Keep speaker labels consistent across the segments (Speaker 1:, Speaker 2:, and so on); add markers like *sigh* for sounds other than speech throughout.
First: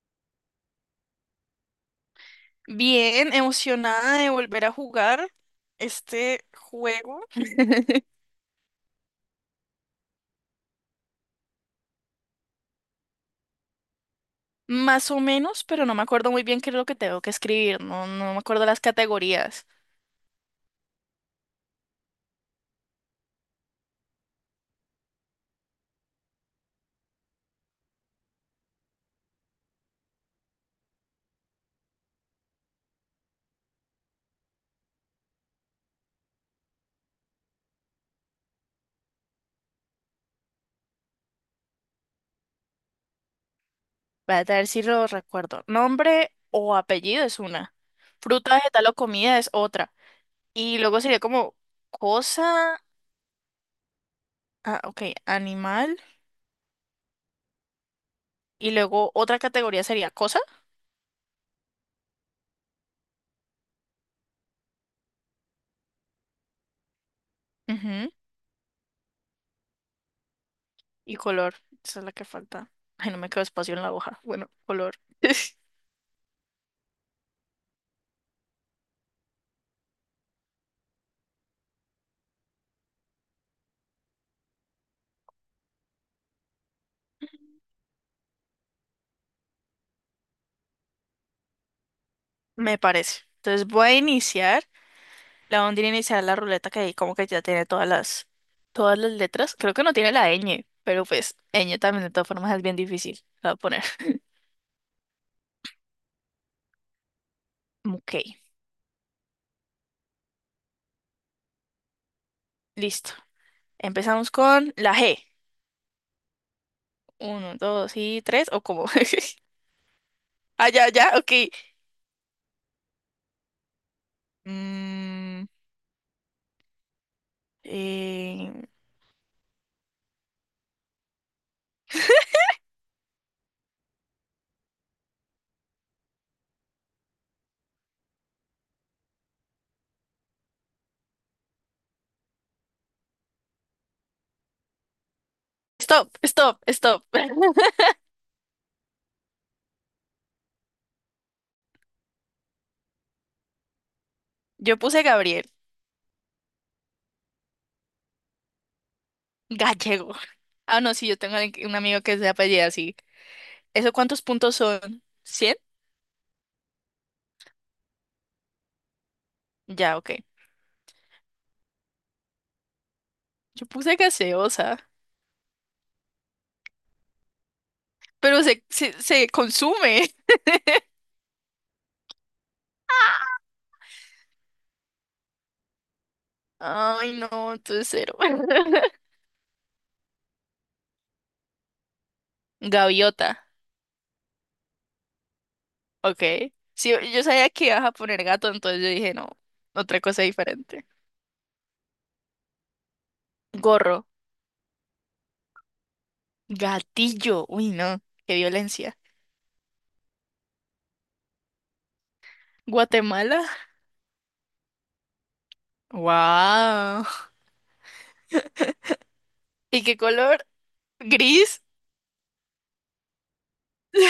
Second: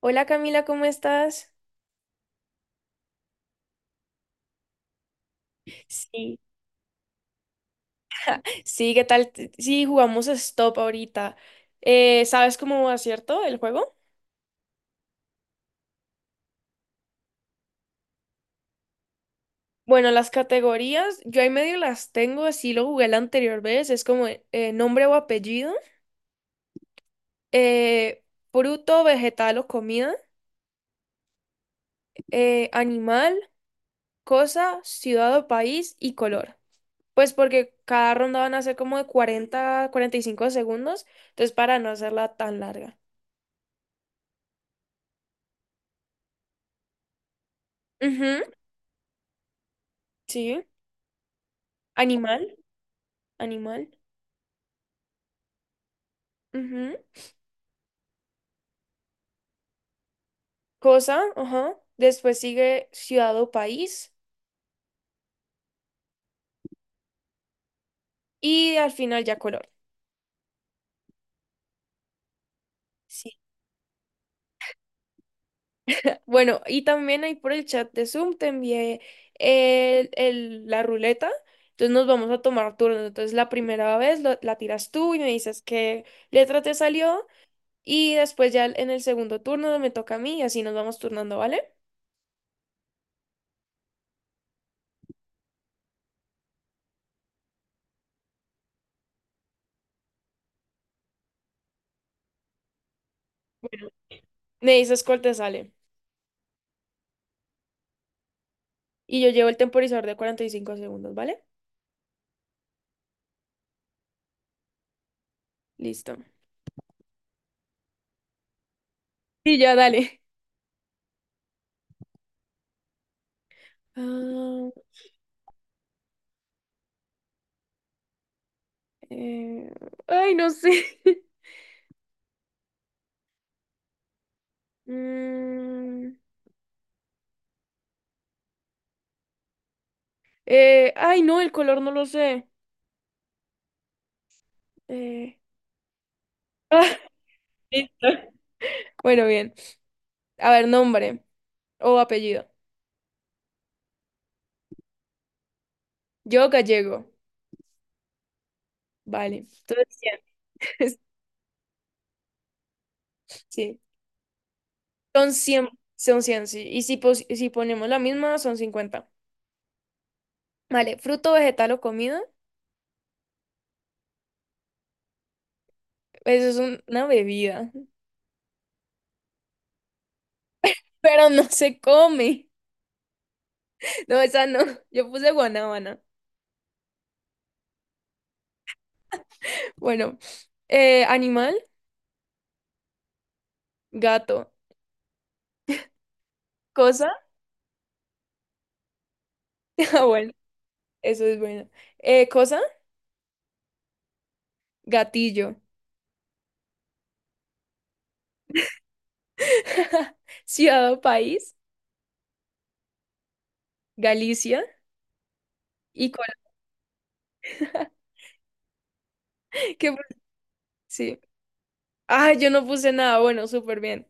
Speaker 1: Hola Camila, ¿cómo estás?
Speaker 2: Bien, emocionada de volver a jugar
Speaker 1: Sí,
Speaker 2: este juego,
Speaker 1: sí, ¿qué tal? Sí, jugamos Stop ahorita. ¿Sabes cómo va, cierto, el juego?
Speaker 2: más o menos, pero no me acuerdo muy bien qué es lo que tengo que escribir, no, no me acuerdo las categorías.
Speaker 1: Bueno, las categorías, yo ahí medio las tengo, así lo jugué la anterior vez, es como nombre o apellido, eh, fruto, vegetal o comida, animal, cosa, ciudad o país y color. Pues porque cada ronda van a ser como de cuarenta, cuarenta y cinco segundos, entonces para no hacerla tan larga.
Speaker 2: Voy a ver si lo recuerdo. Nombre o apellido es una.
Speaker 1: Ujú,
Speaker 2: Fruta, vegetal o comida es otra.
Speaker 1: sí,
Speaker 2: Y luego sería como
Speaker 1: animal,
Speaker 2: cosa,
Speaker 1: animal.
Speaker 2: ah, ok, animal.
Speaker 1: Ujú.
Speaker 2: Y luego otra categoría sería cosa.
Speaker 1: Cosa, ajá. Después sigue ciudad o país
Speaker 2: Ujú.
Speaker 1: y al final ya color.
Speaker 2: Y color, esa es la que falta. Ay, no me
Speaker 1: Sí.
Speaker 2: quedó espacio en la hoja. Bueno, color. *laughs*
Speaker 1: Bueno, y también ahí por el chat de Zoom te envié la ruleta. Entonces nos vamos a tomar turnos. Entonces la primera vez la tiras tú y me dices qué letra te salió. Y después ya en el segundo turno me toca a mí y así nos vamos turnando, ¿vale?
Speaker 2: Me parece. Entonces voy a iniciar. La ondina inicial la ruleta que ahí como que ya tiene todas las letras. Creo que no tiene la ñ, pero pues ñ también de todas formas es bien difícil. La voy a poner. *laughs*
Speaker 1: Me dices cuál te sale.
Speaker 2: Ok,
Speaker 1: Y yo llevo el temporizador de 45 segundos, ¿vale?
Speaker 2: listo. Empezamos con la G.
Speaker 1: Listo.
Speaker 2: Uno, dos y tres, o como. *laughs*
Speaker 1: Y ya, dale.
Speaker 2: Ah, ya, ya, ok.
Speaker 1: Ah,
Speaker 2: Mm, eh,
Speaker 1: Eh, ay, no sé. *laughs* Mm, ay, no, el color no lo sé. Eh,
Speaker 2: Stop, stop,
Speaker 1: ah, *laughs*
Speaker 2: stop. *laughs*
Speaker 1: listo. Bueno, bien. A ver, nombre o apellido.
Speaker 2: Yo puse Gabriel.
Speaker 1: Yo gallego. Vale. Entonces,
Speaker 2: Gallego.
Speaker 1: 100.
Speaker 2: Ah, no, sí,
Speaker 1: *laughs*
Speaker 2: yo tengo un amigo que se apellida así.
Speaker 1: Sí.
Speaker 2: ¿Eso cuántos puntos son?
Speaker 1: Son
Speaker 2: ¿100?
Speaker 1: cien. Son cien, sí. Y si, si ponemos la misma, son cincuenta.
Speaker 2: Ya, ok.
Speaker 1: Vale. Fruto, vegetal o comida.
Speaker 2: Yo puse gaseosa.
Speaker 1: Eso es una bebida. *laughs*
Speaker 2: Pero se consume.
Speaker 1: Pero no se come. *laughs* No, esa no. Yo puse guanábana.
Speaker 2: *laughs* Ay, no, entonces cero. *laughs*
Speaker 1: Bueno. Animal,
Speaker 2: Gaviota,
Speaker 1: gato.
Speaker 2: ok. Sí,
Speaker 1: Cosa.
Speaker 2: yo sabía que ibas a poner gato, entonces yo dije, no, otra
Speaker 1: Ah,
Speaker 2: cosa
Speaker 1: bueno,
Speaker 2: diferente.
Speaker 1: eso es bueno. Cosa,
Speaker 2: Gorro,
Speaker 1: gatillo.
Speaker 2: gatillo, uy, no, qué violencia.
Speaker 1: *laughs* Ciudad o país,
Speaker 2: Guatemala,
Speaker 1: Galicia. Y con...
Speaker 2: wow.
Speaker 1: *laughs*
Speaker 2: ¿Y
Speaker 1: ¿Qué
Speaker 2: qué
Speaker 1: puse?
Speaker 2: color?
Speaker 1: Sí.
Speaker 2: Gris,
Speaker 1: Ah, yo no puse nada. Bueno, súper bien.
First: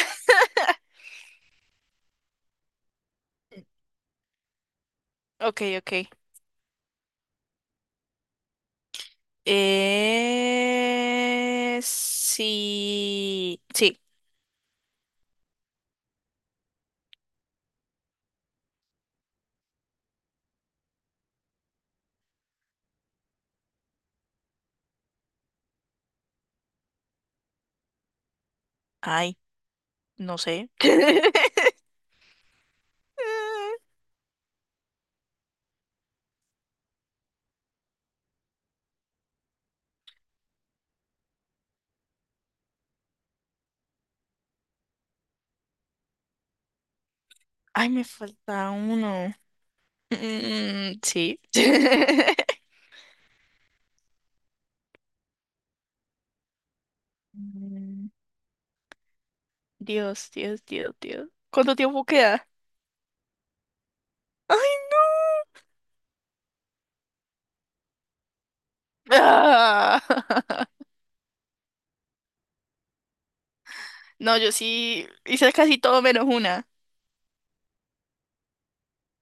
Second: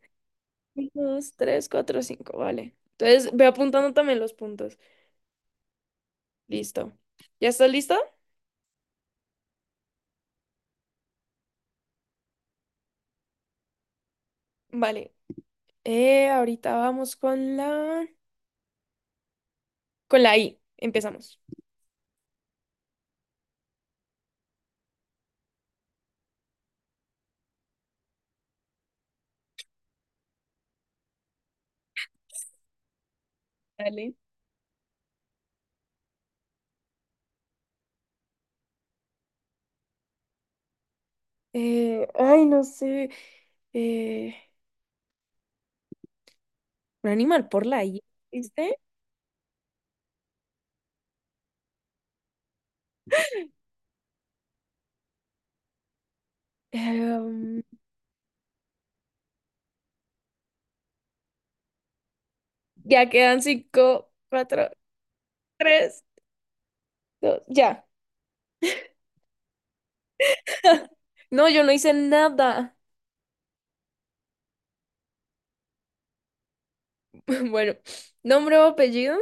Speaker 1: Un, dos, tres, cuatro, cinco. Vale. Entonces, ve apuntando también los puntos.
Speaker 2: ok, ok.
Speaker 1: Listo. ¿Ya estás listo?
Speaker 2: Sí, sí,
Speaker 1: Vale. Ahorita vamos con la... Con la I. Empezamos.
Speaker 2: ay, no sé. *laughs*
Speaker 1: Dale. Ay, no sé. Eh, un animal por la
Speaker 2: Ay,
Speaker 1: I.
Speaker 2: me falta
Speaker 1: ¿Viste?
Speaker 2: uno. Mm, sí. *laughs*
Speaker 1: Em,
Speaker 2: Mm, Dios, Dios, Dios, Dios. ¿Cuánto tiempo queda?
Speaker 1: Ya quedan cinco, cuatro,
Speaker 2: ¡Ay!
Speaker 1: tres, dos, ya.
Speaker 2: ¡Ah!
Speaker 1: *laughs* No, yo no hice nada.
Speaker 2: *laughs* No, yo sí hice casi todo menos una.
Speaker 1: *laughs* Bueno, nombre o apellido,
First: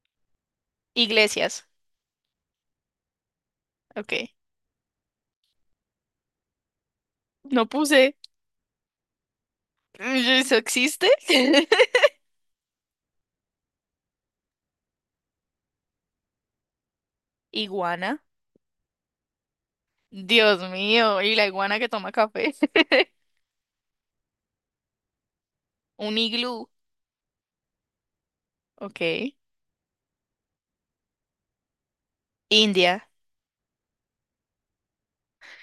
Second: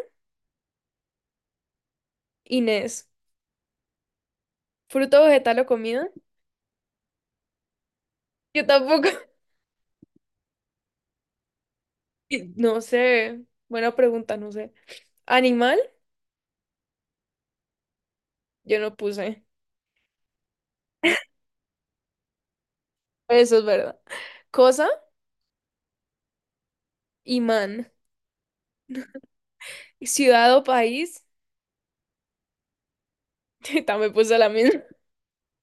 Speaker 2: Iglesias.
Speaker 1: Inés.
Speaker 2: Ok.
Speaker 1: Fruto, vegetal o comida.
Speaker 2: No puse.
Speaker 1: Yo tampoco. *laughs*
Speaker 2: ¿Eso existe? *laughs*
Speaker 1: Y no sé. Buena pregunta, no sé. Animal,
Speaker 2: Iguana.
Speaker 1: yo no puse.
Speaker 2: Dios mío. Y la iguana que toma café. *laughs*
Speaker 1: Eso es verdad. Cosa,
Speaker 2: Un iglú.
Speaker 1: imán.
Speaker 2: Ok.
Speaker 1: Ciudad o país,
Speaker 2: India.
Speaker 1: *laughs* también puse la misma. *laughs*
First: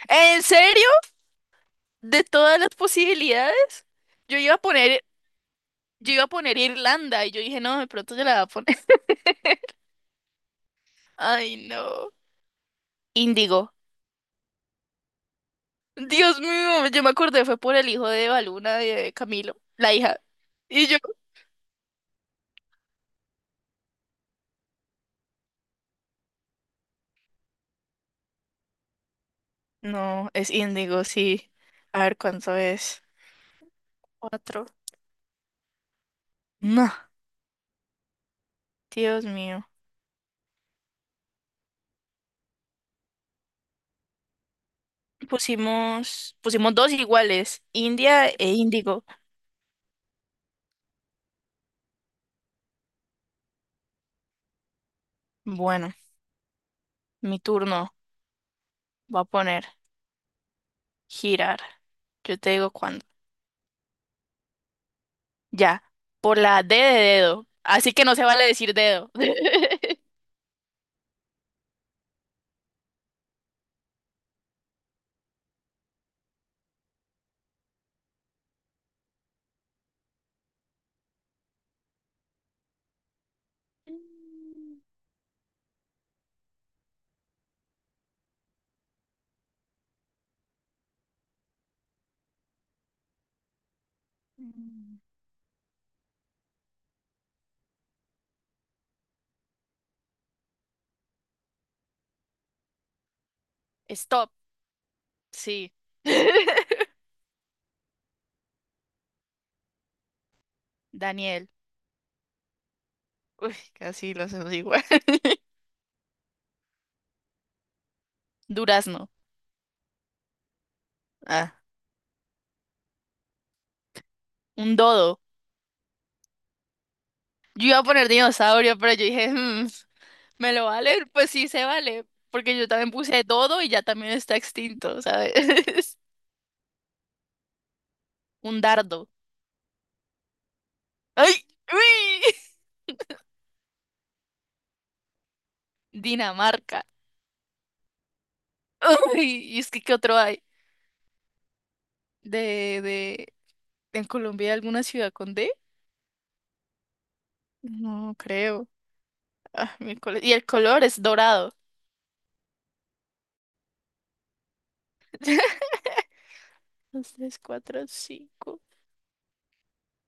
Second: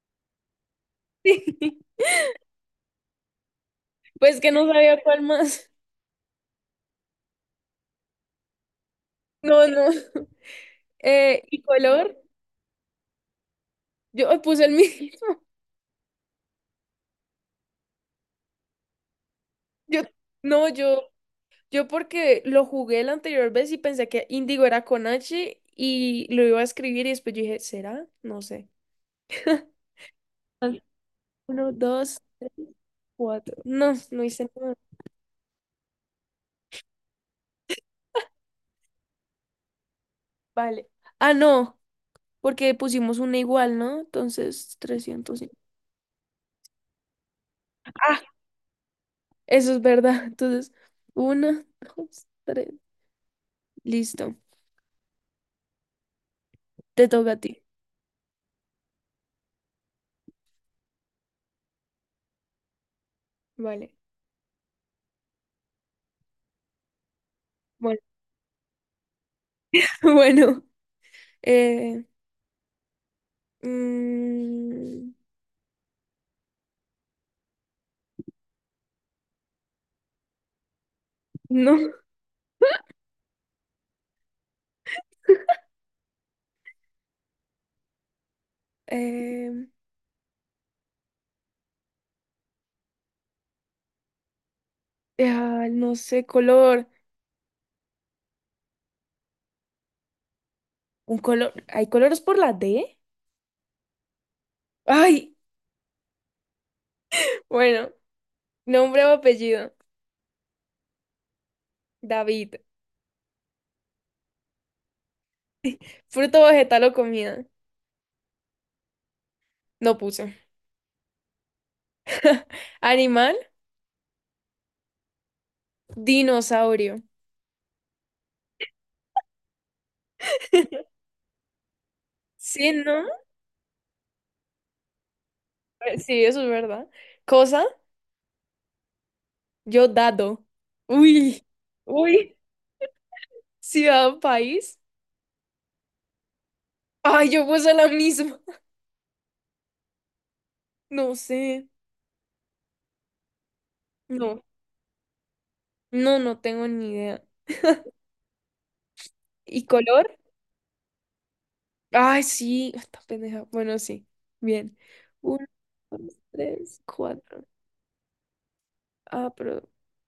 Speaker 2: ¿En serio?
Speaker 1: Sí.
Speaker 2: De todas las posibilidades, yo
Speaker 1: Pues que
Speaker 2: iba a
Speaker 1: no sabía
Speaker 2: poner,
Speaker 1: cuál más.
Speaker 2: yo iba a poner Irlanda y yo dije, no, de pronto yo la voy a poner.
Speaker 1: No, no. *laughs*
Speaker 2: Ay,
Speaker 1: Y
Speaker 2: no.
Speaker 1: color,
Speaker 2: Índigo.
Speaker 1: yo puse el mismo.
Speaker 2: Dios mío, yo me acordé, fue por el hijo de Baluna de Camilo,
Speaker 1: *laughs*
Speaker 2: la
Speaker 1: Yo,
Speaker 2: hija.
Speaker 1: no,
Speaker 2: Y yo.
Speaker 1: yo yo porque lo jugué la anterior vez y pensé que Indigo era con H y lo iba a escribir y después yo dije, ¿será? No sé. *laughs*
Speaker 2: No, es
Speaker 1: Al-
Speaker 2: Índigo, sí.
Speaker 1: Uno,
Speaker 2: A ver
Speaker 1: dos,
Speaker 2: cuánto es.
Speaker 1: cuatro. No, no hice
Speaker 2: Cuatro.
Speaker 1: nada.
Speaker 2: No, Dios mío.
Speaker 1: Vale. Ah, no, porque pusimos una igual, ¿no? Entonces, trescientos.
Speaker 2: Pusimos dos iguales,
Speaker 1: Ah,
Speaker 2: India e Índigo.
Speaker 1: eso es verdad. *laughs* Entonces, uno, dos, tres. Listo.
Speaker 2: Bueno,
Speaker 1: Te toca a
Speaker 2: mi
Speaker 1: ti.
Speaker 2: turno. Voy a poner girar. Yo te digo cuándo.
Speaker 1: Vale.
Speaker 2: Ya, por la D de dedo. Así
Speaker 1: Bueno,
Speaker 2: que no se vale decir dedo. *laughs*
Speaker 1: *laughs* bueno. eh, mm, no. eh, no sé, color. Un color, ¿hay colores por la D?
Speaker 2: Stop,
Speaker 1: Ay,
Speaker 2: sí. *laughs*
Speaker 1: bueno, nombre o apellido.
Speaker 2: Daniel.
Speaker 1: David.
Speaker 2: Uy, casi lo hacemos igual. *laughs*
Speaker 1: *laughs* Fruto, vegetal o comida.
Speaker 2: Durazno.
Speaker 1: No puse.
Speaker 2: Ah,
Speaker 1: *laughs* Animal,
Speaker 2: un dodo.
Speaker 1: dinosaurio.
Speaker 2: Yo iba a poner dinosaurio, pero yo dije, "Mm, ¿me lo vale?". Pues sí, se vale. Porque yo
Speaker 1: Sí,
Speaker 2: también
Speaker 1: ¿no?
Speaker 2: puse dodo y ya también está extinto, ¿sabes? *laughs*
Speaker 1: Sí, eso es verdad. Cosa,
Speaker 2: Un dardo.
Speaker 1: yo dado.
Speaker 2: ¡Ay!
Speaker 1: Uy,
Speaker 2: ¡Uy!
Speaker 1: uy.
Speaker 2: *laughs*
Speaker 1: Ciudad o país.
Speaker 2: Dinamarca.
Speaker 1: Ay, yo puse la misma. *laughs*
Speaker 2: ¡Uy! ¿Y es que qué otro hay?
Speaker 1: No sé.
Speaker 2: De, de, ¿En
Speaker 1: No,
Speaker 2: Colombia hay alguna ciudad con D?
Speaker 1: no, no tengo ni idea.
Speaker 2: No creo.
Speaker 1: ¿Y
Speaker 2: Ah,
Speaker 1: color?
Speaker 2: miércoles. Y el color es dorado.
Speaker 1: Ay, sí, esta pendeja. Bueno, sí. Bien. Uno,
Speaker 2: *laughs*
Speaker 1: dos, tres,
Speaker 2: Dos, tres,
Speaker 1: cuatro.
Speaker 2: cuatro, cinco.
Speaker 1: Ah, pero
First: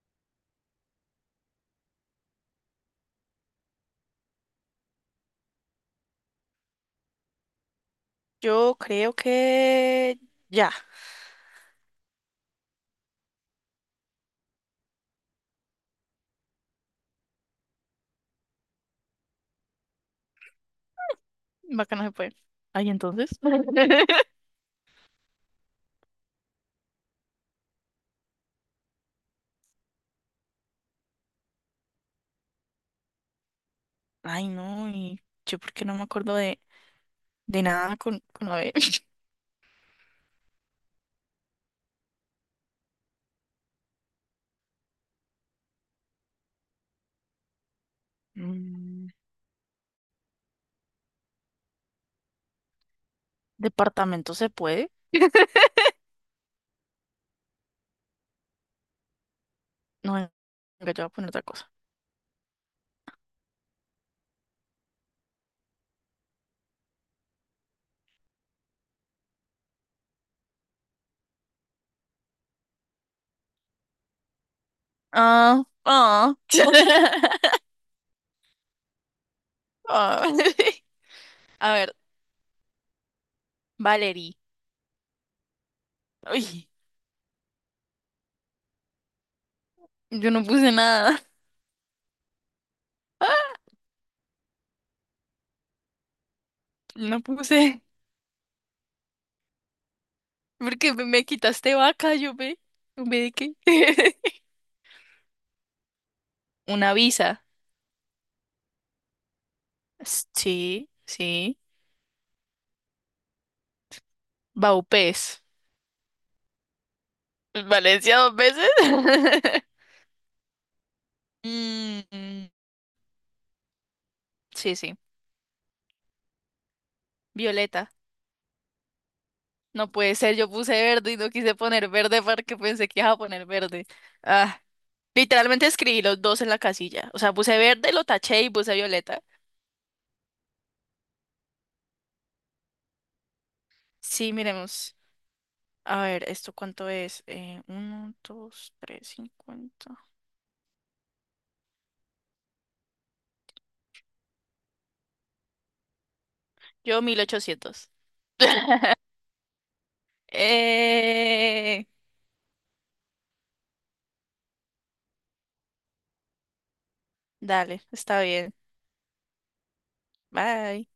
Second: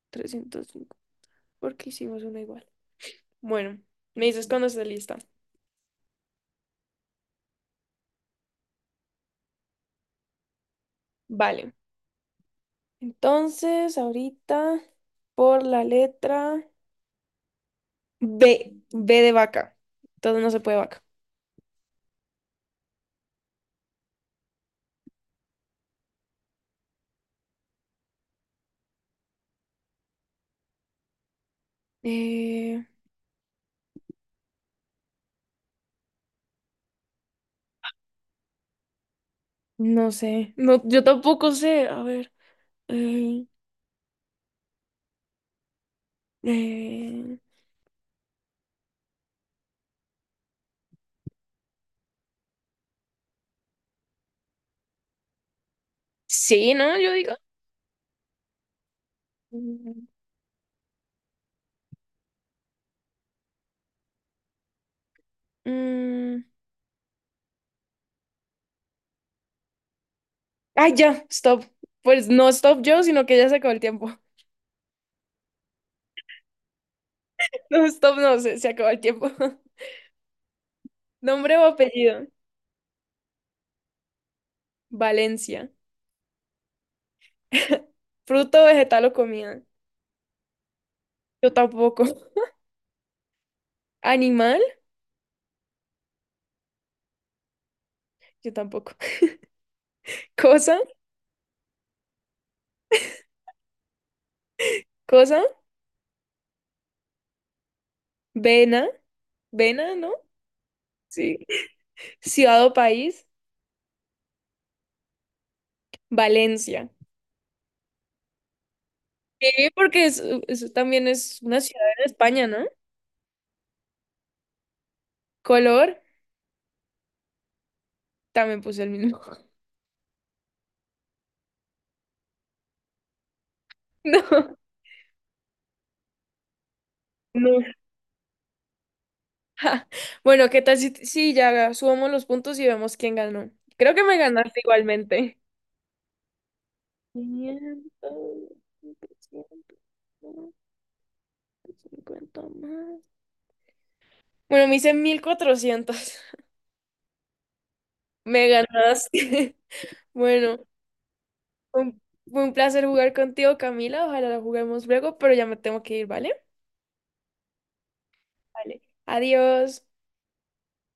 Speaker 1: 305. Porque hicimos una igual. Bueno, me dices cuando esté lista.
Speaker 2: Yo creo que ya.
Speaker 1: Vale. Entonces, ahorita, por la letra B. B de vaca. Entonces no se puede vaca.
Speaker 2: Vaca no se puede. Ay, entonces. *laughs*
Speaker 1: Eh,
Speaker 2: Ay, no, y yo porque no me acuerdo de nada con la B. *laughs*
Speaker 1: no sé. No, yo tampoco sé. A ver. eh, eh,
Speaker 2: Mm, Departamento se puede.
Speaker 1: Sí, ¿no? Yo digo.
Speaker 2: No, venga, yo voy a poner otra cosa.
Speaker 1: Mm, Ay, ya, stop. Pues no stop yo, sino que ya se acabó el tiempo. *laughs*
Speaker 2: Ah, ah. *laughs*
Speaker 1: No, stop, no, se acabó el tiempo. *laughs*
Speaker 2: Ah. *laughs*
Speaker 1: Nombre o
Speaker 2: A ver,
Speaker 1: apellido.
Speaker 2: Valerie.
Speaker 1: Valencia.
Speaker 2: Uy,
Speaker 1: *laughs* Fruto, vegetal o comida.
Speaker 2: yo no puse nada.
Speaker 1: Yo tampoco. *laughs*
Speaker 2: *laughs*
Speaker 1: Animal,
Speaker 2: No puse.
Speaker 1: yo tampoco. *laughs* Cosa,
Speaker 2: Porque me quitaste vaca, yo ve. ¿Ve de qué? *laughs*
Speaker 1: cosa,
Speaker 2: Una visa.
Speaker 1: vena, vena, ¿no?
Speaker 2: Sí,
Speaker 1: Sí.
Speaker 2: sí.
Speaker 1: Ciudad o país,
Speaker 2: Baupés.
Speaker 1: Valencia.
Speaker 2: Valencia dos veces.
Speaker 1: Sí,
Speaker 2: *laughs*
Speaker 1: porque es- eso también es una ciudad
Speaker 2: Mm,
Speaker 1: en España,
Speaker 2: mm,
Speaker 1: ¿no?
Speaker 2: sí, sí.
Speaker 1: Color,
Speaker 2: Violeta.
Speaker 1: también puse el mismo. *laughs*
Speaker 2: No puede ser, yo puse verde y no quise poner verde porque pensé que iba a poner verde.
Speaker 1: No,
Speaker 2: Ah, literalmente escribí los dos en la casilla. O sea, puse
Speaker 1: no.
Speaker 2: verde, lo taché y puse violeta.
Speaker 1: *laughs* Bueno, ¿qué tal si, si ya subamos los puntos y vemos quién ganó? Creo que me
Speaker 2: Sí,
Speaker 1: ganaste
Speaker 2: miremos.
Speaker 1: igualmente.
Speaker 2: A ver, ¿esto cuánto es? Uno,
Speaker 1: 500,
Speaker 2: dos, tres,
Speaker 1: 700,
Speaker 2: 50.
Speaker 1: 50 más. Bueno, me hice mil cuatrocientos.
Speaker 2: Yo, 1.800.
Speaker 1: *laughs* Me
Speaker 2: *laughs*
Speaker 1: ganaste. *laughs* Bueno,
Speaker 2: Eh,
Speaker 1: un- fue un placer jugar contigo, Camila. Ojalá la juguemos luego, pero ya me tengo que ir, ¿vale?
Speaker 2: dale, está bien.
Speaker 1: Vale. Adiós.
Speaker 2: Bye.